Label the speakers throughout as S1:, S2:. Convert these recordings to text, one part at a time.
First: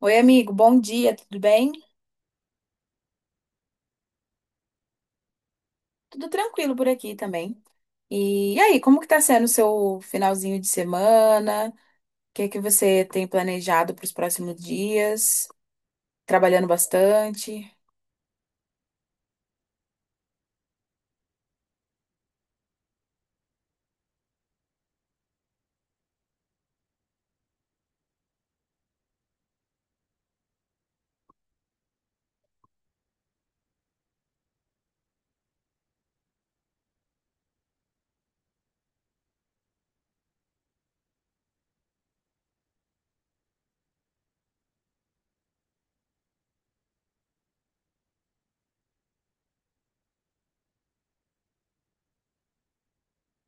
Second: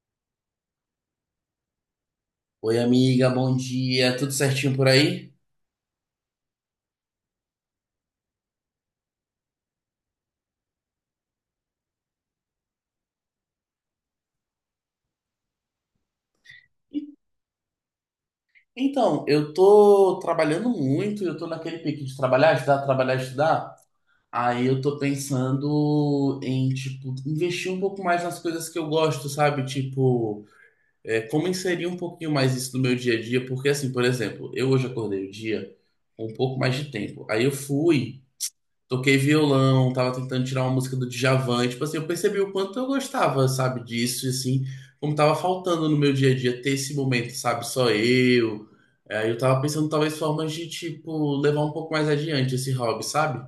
S1: Oi, amigo, bom dia, tudo bem?
S2: Oi, amiga, bom dia. Tudo certinho por aí?
S1: Tudo tranquilo por aqui também. E aí, como que tá sendo o seu finalzinho de semana? O que é que você tem planejado para os próximos dias? Trabalhando
S2: E-
S1: bastante?
S2: Então, eu tô trabalhando muito, eu tô naquele pique de trabalhar, estudar, trabalhar, estudar. Aí eu tô pensando em, tipo, investir um pouco mais nas coisas que eu gosto, sabe? Tipo, é, como inserir um pouquinho mais isso no meu dia a dia? Porque, assim, por exemplo, eu hoje acordei o dia com um pouco mais de tempo. Aí eu fui. Toquei violão, tava tentando tirar uma música do Djavan, e, tipo assim, eu percebi o quanto eu gostava, sabe, disso, e assim, como tava faltando no meu dia a dia ter esse momento, sabe, só eu. Aí eu tava pensando talvez formas de, tipo, levar um pouco mais adiante esse hobby, sabe?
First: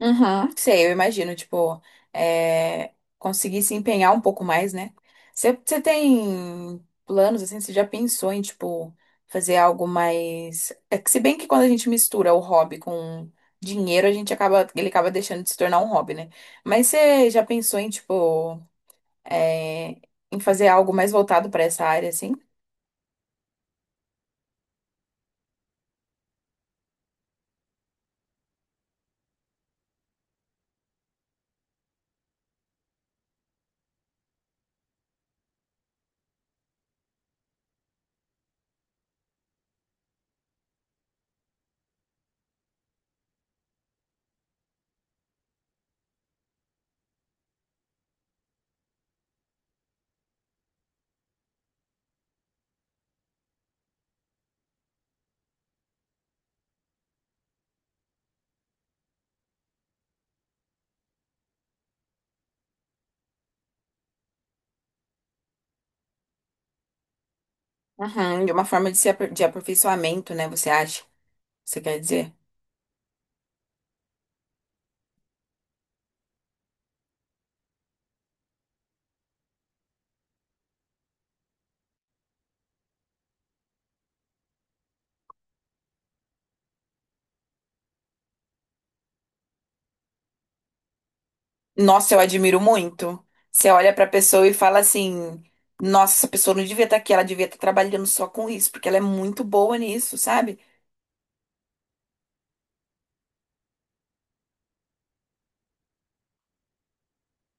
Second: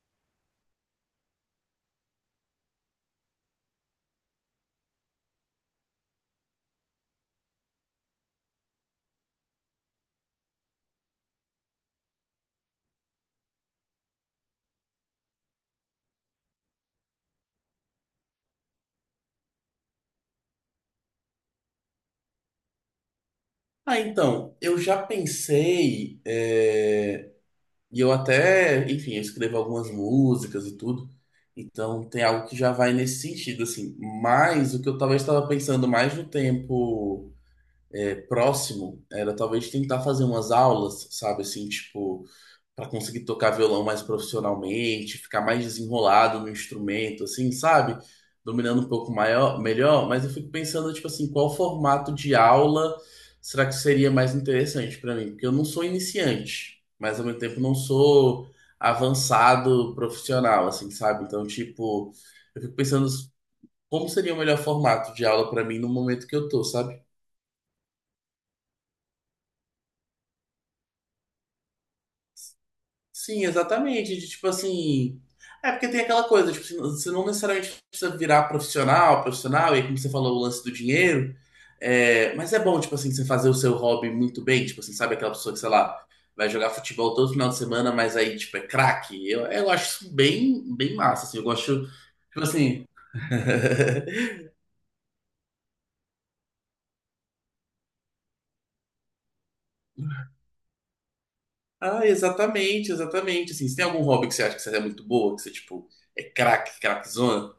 S1: Uhum, sei, eu imagino, tipo, conseguir se empenhar um pouco mais, né? Você tem planos, assim, você já pensou em, tipo, fazer algo mais... É que se bem que quando a gente mistura o hobby com dinheiro, a gente acaba, ele acaba deixando de se tornar um hobby, né? Mas você já pensou em, tipo, é, em fazer algo mais voltado para essa área, assim?
S2: Ah, então, eu já pensei, é, e eu até, enfim, eu escrevo algumas músicas e tudo, então tem algo que já vai nesse sentido, assim, mas o que eu talvez estava pensando mais no tempo é, próximo era talvez tentar fazer umas aulas, sabe, assim, tipo, para conseguir tocar violão mais profissionalmente, ficar mais desenrolado no instrumento, assim, sabe? Dominando um pouco maior, melhor, mas eu fico pensando, tipo assim, qual formato de aula será que seria mais interessante para mim? Porque eu não sou iniciante, mas ao mesmo tempo não sou avançado profissional, assim, sabe? Então, tipo, eu fico pensando como seria o melhor formato de aula para mim no momento que eu tô, sabe?
S1: Uhum, de uma forma de, se apr- de aperfeiçoamento, né, você acha? Você quer dizer?
S2: Sim, exatamente. De, tipo assim. É porque tem aquela coisa, tipo, assim, você não necessariamente precisa virar profissional, profissional, e aí, como você falou, o lance do dinheiro. É, mas é bom, tipo assim, você fazer o seu hobby muito bem. Tipo assim, sabe aquela pessoa que, sei lá, vai jogar futebol todo final de semana, mas aí, tipo, é craque. Eu acho isso bem, bem massa, assim. Eu gosto,
S1: Nossa, eu
S2: tipo
S1: admiro
S2: assim.
S1: muito. Você olha pra pessoa e fala assim: nossa, essa pessoa não devia estar aqui, ela devia estar trabalhando só com isso, porque ela é muito boa nisso, sabe?
S2: Ah, exatamente, exatamente. Assim, você tem algum hobby que você acha que você é muito boa, que você, tipo, é craque, craquezona?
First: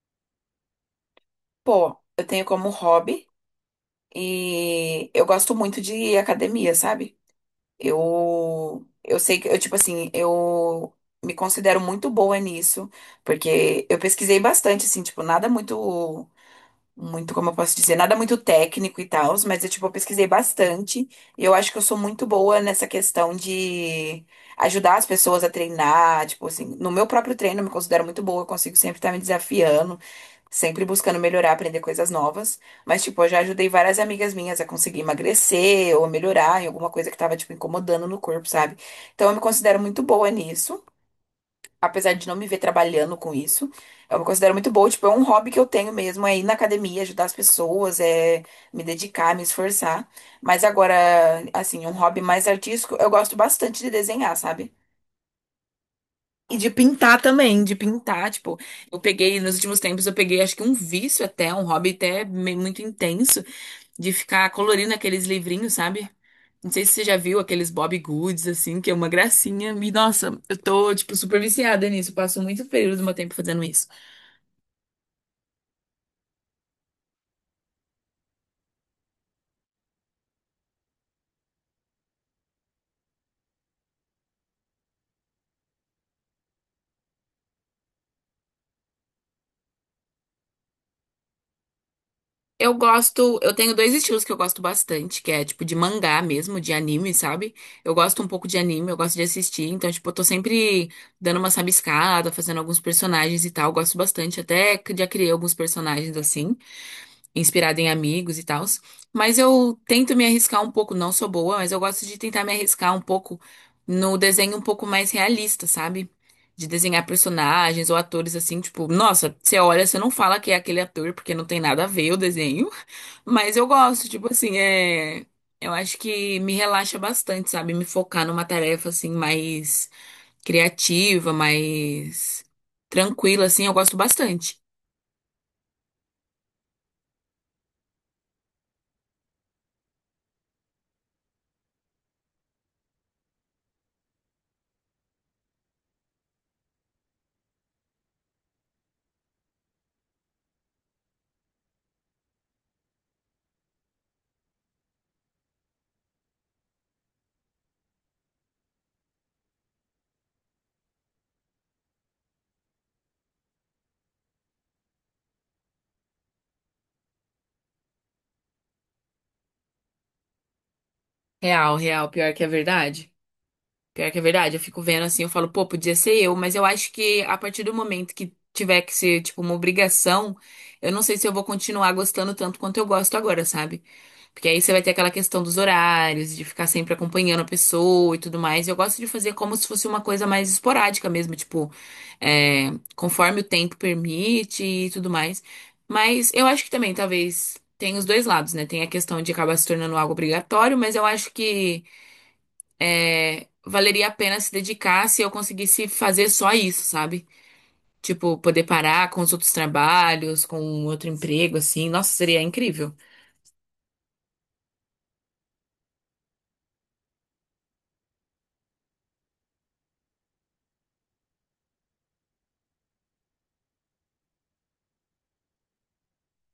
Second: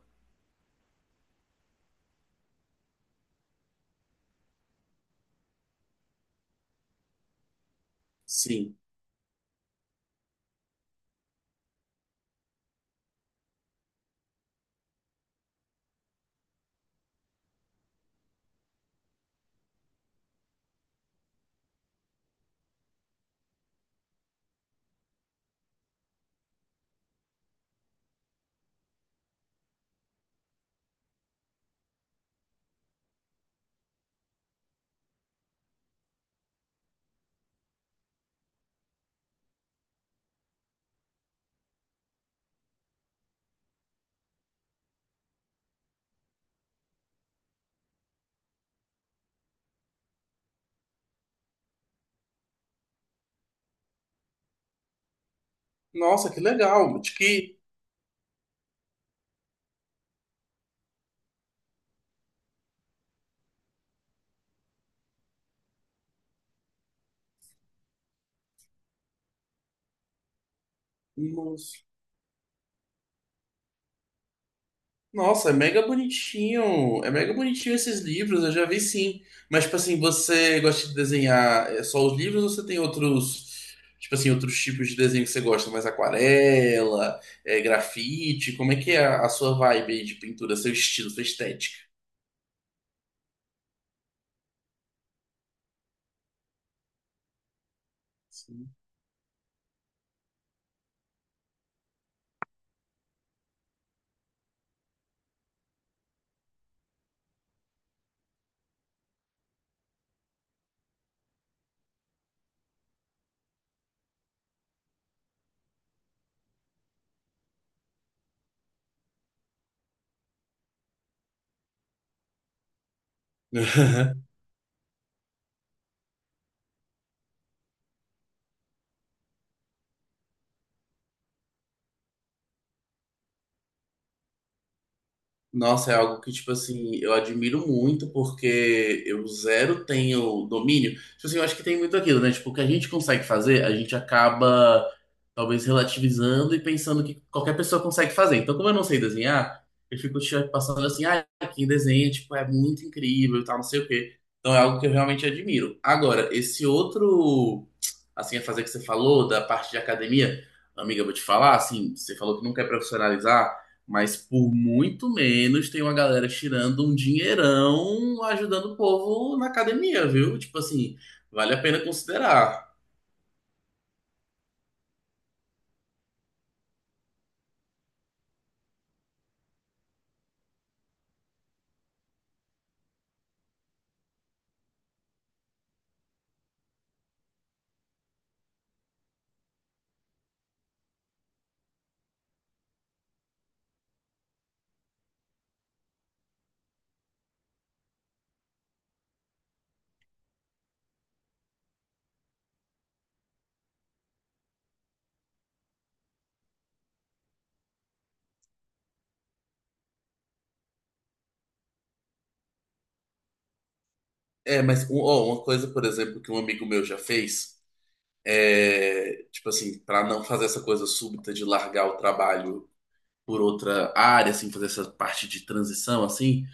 S1: Pô, eu tenho como hobby e eu gosto muito de academia, sabe?
S2: Sim.
S1: Eu sei que, eu, tipo assim, eu me considero muito boa nisso, porque eu pesquisei bastante, assim, tipo, nada muito. Muito, como eu posso dizer, nada muito técnico e tal, mas eu, tipo, eu pesquisei bastante e eu acho que eu sou muito boa nessa questão de ajudar as pessoas a treinar, tipo assim, no meu próprio treino eu me considero muito boa, eu consigo sempre estar me desafiando, sempre buscando melhorar, aprender coisas novas, mas, tipo, eu já ajudei várias amigas minhas a conseguir emagrecer ou melhorar em alguma coisa que tava, tipo, incomodando no corpo, sabe? Então eu me considero muito boa nisso apesar de não me ver trabalhando com isso, eu me considero muito boa. Tipo, é um hobby que eu tenho mesmo, é ir na academia, ajudar as pessoas, é me dedicar, me esforçar. Mas agora, assim, um hobby mais artístico, eu gosto bastante de desenhar, sabe?
S2: Nossa, que
S1: E de
S2: legal.
S1: pintar também, de pintar, tipo, eu peguei, nos últimos tempos, eu peguei acho que um vício até, um hobby muito intenso, de ficar colorindo aqueles livrinhos, sabe? Não sei se você já viu aqueles Bob Goods, assim, que é uma gracinha. E, nossa, eu tô, tipo, super
S2: Nossa,
S1: viciada nisso. Eu passo muito período do meu tempo fazendo isso.
S2: Nossa, é mega bonitinho. É mega bonitinho esses livros, eu já vi sim. Mas, tipo assim, você gosta de desenhar é, só os livros ou você tem outros, tipo assim, outros tipos de desenho que você gosta? Mais aquarela, é, grafite? Como é que é a sua vibe aí de pintura, seu estilo, sua estética?
S1: Eu gosto, eu tenho dois estilos que eu gosto bastante, que é, tipo, de mangá mesmo, de anime, sabe? Eu gosto um pouco de
S2: Sim.
S1: anime, eu gosto de assistir. Então, tipo, eu tô sempre dando uma sabiscada, fazendo alguns personagens e tal. Eu gosto bastante, até que já criei alguns personagens, assim, inspirada em amigos e tal. Mas eu tento me arriscar um pouco, não sou boa, mas eu gosto de tentar me arriscar um pouco no desenho um pouco mais realista, sabe? De desenhar personagens ou atores assim, tipo, nossa, você olha, você não fala que é aquele ator porque não tem nada a ver o desenho, mas eu gosto, tipo assim, eu acho que me relaxa bastante, sabe? Me focar numa tarefa assim mais criativa, mais tranquila assim, eu gosto bastante.
S2: Nossa, é algo que, tipo assim, eu admiro muito, porque eu zero tenho domínio. Tipo assim, eu acho que tem muito aquilo, né? Tipo, o que a gente consegue fazer, a gente acaba talvez relativizando e pensando que qualquer pessoa consegue fazer. Então, como eu não sei desenhar, eu fico tipo, passando assim, ah, quem desenha, tipo, é muito incrível e tal, não sei o quê. Então, é algo que eu realmente admiro. Agora, esse outro, assim, a fazer que você falou, da parte de academia, amiga, eu vou te falar, assim, você falou que não quer profissionalizar. Mas por muito menos tem uma galera tirando um dinheirão ajudando o povo na academia, viu? Tipo assim, vale a
S1: Real,
S2: pena
S1: real, pior que é
S2: considerar.
S1: verdade. Pior que é verdade, eu fico vendo assim, eu falo, pô, podia ser eu, mas eu acho que a partir do momento que tiver que ser, tipo, uma obrigação, eu não sei se eu vou continuar gostando tanto quanto eu gosto agora, sabe? Porque aí você vai ter aquela questão dos horários, de ficar sempre acompanhando a pessoa e tudo mais. Eu gosto de fazer como se fosse uma coisa mais esporádica mesmo, tipo, conforme o tempo permite e tudo mais. Mas eu acho que também, talvez, tem os dois lados, né? Tem a questão de acabar se tornando algo obrigatório, mas eu acho que. É, valeria a pena se dedicar se eu conseguisse fazer só isso, sabe? Tipo, poder parar com os outros trabalhos, com outro emprego, assim. Nossa, seria incrível.
S2: É, mas um- ó, uma coisa, por exemplo, que um amigo meu já fez é, tipo assim, para não fazer essa coisa súbita de largar o trabalho por outra área, assim, fazer essa parte de transição, assim,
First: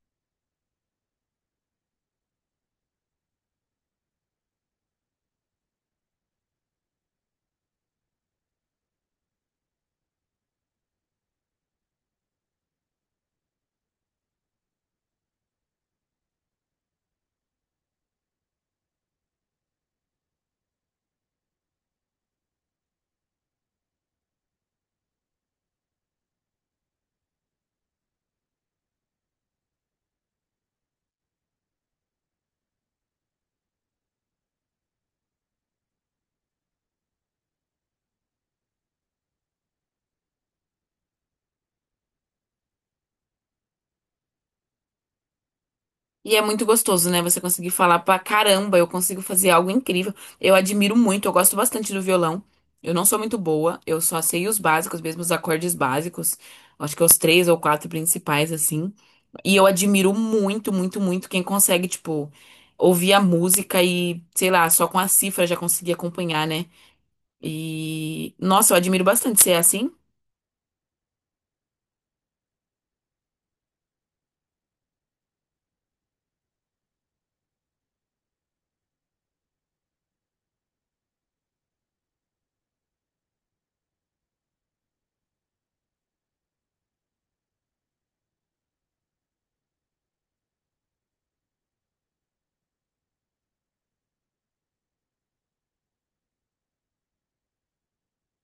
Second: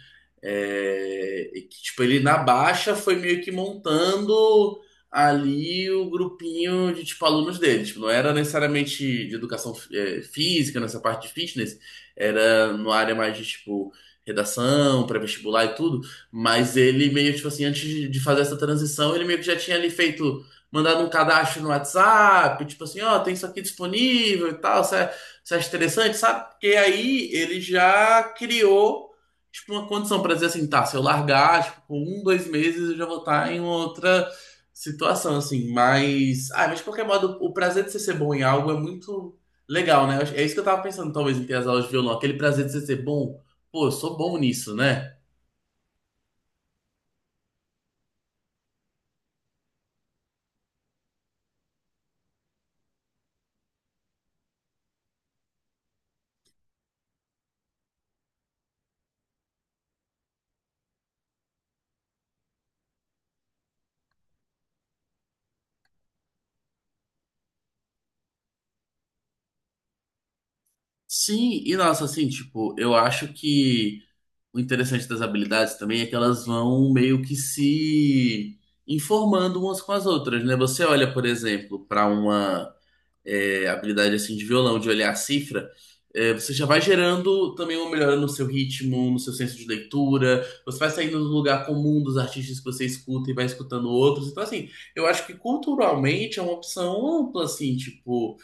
S2: é, e que, tipo, ele na baixa foi meio que montando ali o grupinho de, tipo, alunos dele. Tipo, não era necessariamente de educação é, física, nessa parte de fitness, era numa área mais de, tipo, redação, pré-vestibular e tudo, mas ele meio, tipo assim, antes de fazer essa transição, ele meio que já tinha ali feito, mandado um cadastro no WhatsApp, tipo assim, ó, tem isso aqui disponível e tal, você acha interessante, sabe? Porque aí ele já criou tipo, uma condição pra dizer assim, tá, se eu largar, tipo, com um, dois meses eu já vou estar em outra situação, assim, mas, ah, mas de qualquer modo, o prazer de você ser bom em algo é muito legal, né? Eu acho- É isso que eu tava pensando, talvez, em ter as aulas de violão, aquele prazer de você ser bom, pô, eu sou bom nisso, né?
S1: E é muito gostoso, né? Você conseguir falar pra caramba, eu consigo fazer algo incrível. Eu admiro muito, eu gosto bastante do violão. Eu não sou muito boa, eu só sei os básicos, mesmo os acordes básicos. Acho que os três ou quatro principais, assim. E eu admiro muito, muito, muito quem consegue, tipo, ouvir a música e, sei lá, só com a cifra já conseguir acompanhar, né? E, nossa, eu admiro bastante ser assim.
S2: Sim, e nossa, assim, tipo, eu acho que o interessante das habilidades também é que elas vão meio que se informando umas com as outras, né? Você olha, por exemplo, para uma é, habilidade assim de violão, de olhar a cifra, é, você já vai gerando também uma melhora no seu ritmo, no seu senso de leitura, você vai saindo do lugar comum dos artistas que você escuta e vai escutando outros. Então, assim, eu acho que culturalmente é uma opção ampla, assim, tipo.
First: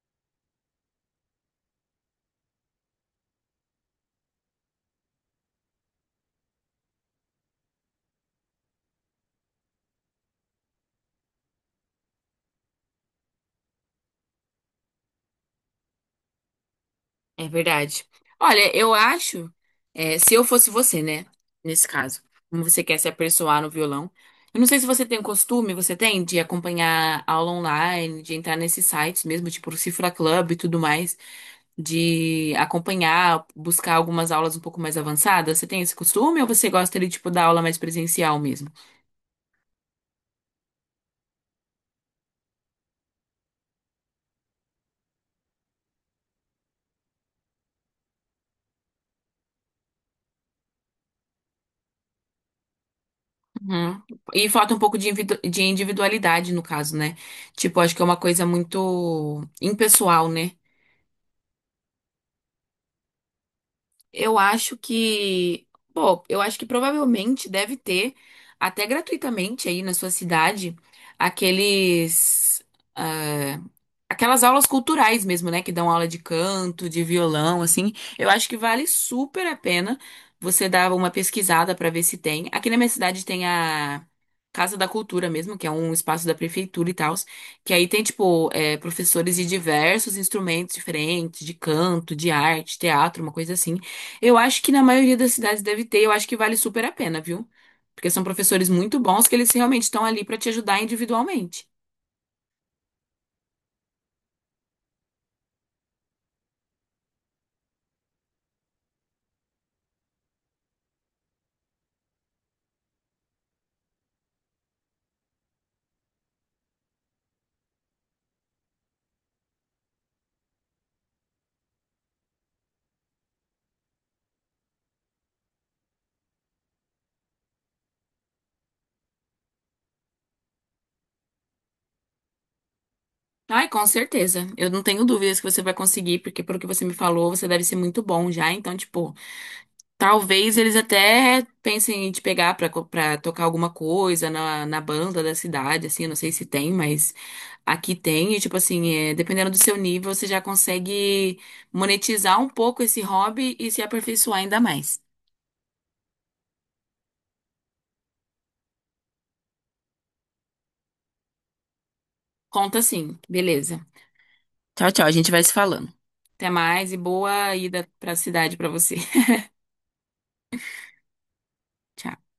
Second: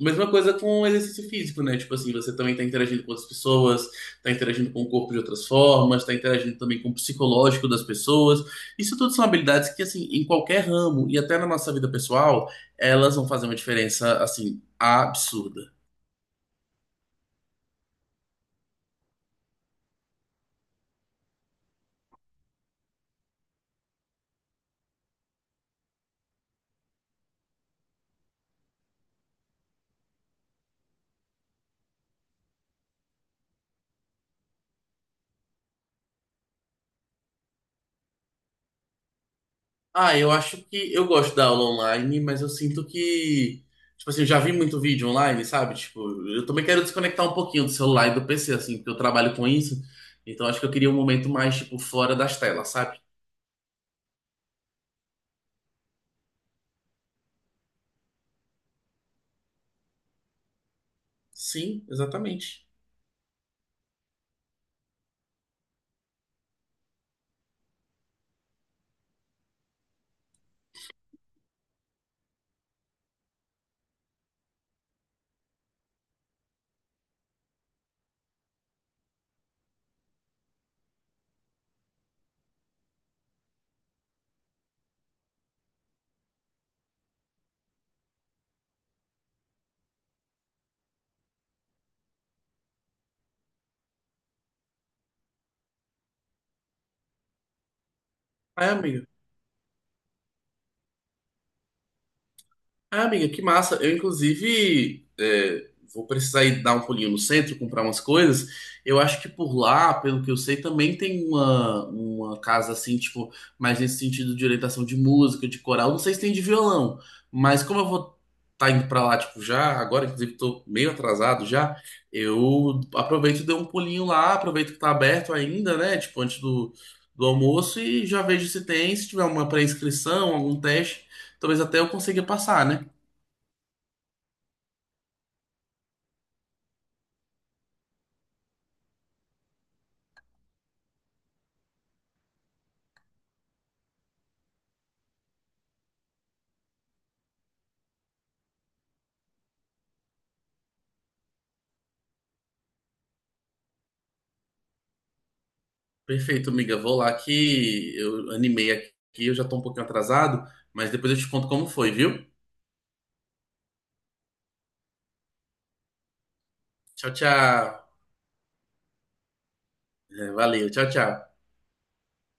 S2: Mesma coisa com o exercício físico, né? Tipo assim, você também tá interagindo com outras pessoas, tá interagindo com o corpo de outras formas, tá interagindo também com o psicológico das pessoas. Isso tudo são habilidades que, assim, em qualquer ramo e até na nossa vida pessoal, elas vão fazer uma diferença, assim, absurda.
S1: É verdade. Olha, eu acho, se eu fosse você, né? Nesse caso, como você quer se aperfeiçoar no violão. Eu não sei se você tem o costume, você tem, de acompanhar aula online, de entrar nesses sites mesmo, tipo o Cifra Club e tudo mais, de acompanhar, buscar algumas aulas um pouco mais avançadas. Você tem esse costume ou você gosta de, tipo, da aula mais presencial mesmo?
S2: Ah, eu acho que eu gosto da aula online, mas eu sinto que, tipo assim, eu já vi muito vídeo online, sabe? Tipo, eu também quero desconectar um pouquinho do celular e do PC, assim, porque eu trabalho com isso. Então acho que eu queria um momento mais, tipo, fora das telas, sabe?
S1: Uhum. E falta um pouco de de individualidade no caso, né? Tipo, acho que é uma coisa muito impessoal, né?
S2: Sim, exatamente.
S1: Eu acho que, pô, eu acho que provavelmente deve ter, até gratuitamente aí na sua cidade, aqueles, ah, aquelas aulas culturais mesmo, né? Que dão aula de canto, de violão, assim. Eu acho que vale super a pena você dar uma pesquisada para ver se tem. Aqui na minha cidade tem a Casa da Cultura mesmo, que é um espaço da prefeitura e tal, que aí tem, tipo, professores de diversos instrumentos diferentes, de canto, de arte, teatro, uma coisa assim. Eu acho que na maioria das cidades deve ter, eu acho que vale super a pena, viu? Porque são
S2: É,
S1: professores muito
S2: amiga.
S1: bons que eles realmente estão ali para te ajudar individualmente.
S2: Ah, amiga, que massa. Eu, inclusive, é, vou precisar ir dar um pulinho no centro, comprar umas coisas. Eu acho que por lá, pelo que eu sei, também tem uma casa assim, tipo, mais nesse sentido de orientação de música, de coral. Não sei se tem de violão, mas como eu vou estar indo pra lá, tipo, já, agora, inclusive, tô meio atrasado já, eu aproveito e dou um pulinho lá, aproveito que tá aberto ainda, né? Tipo, antes do, do almoço e já vejo se tem, se tiver uma pré-inscrição, algum teste. Talvez até eu consiga passar, né?
S1: Ai, com certeza. Eu não tenho dúvidas que você vai conseguir, porque pelo que você me falou, você deve ser muito bom já. Então, tipo, talvez eles até pensem em te pegar pra, pra tocar alguma coisa na, na banda da cidade, assim, eu não sei se tem, mas aqui tem. E, tipo assim, dependendo do seu nível, você já consegue monetizar um pouco esse hobby e se aperfeiçoar ainda mais.
S2: Perfeito, amiga. Vou lá que eu animei aqui, eu já tô um pouquinho atrasado, mas depois eu te conto como foi, viu?
S1: Conta sim, beleza. Tchau, tchau. A gente vai se falando. Até mais e
S2: Tchau,
S1: boa
S2: tchau.
S1: ida pra cidade pra você.
S2: É, valeu, tchau, tchau.
S1: Tchau.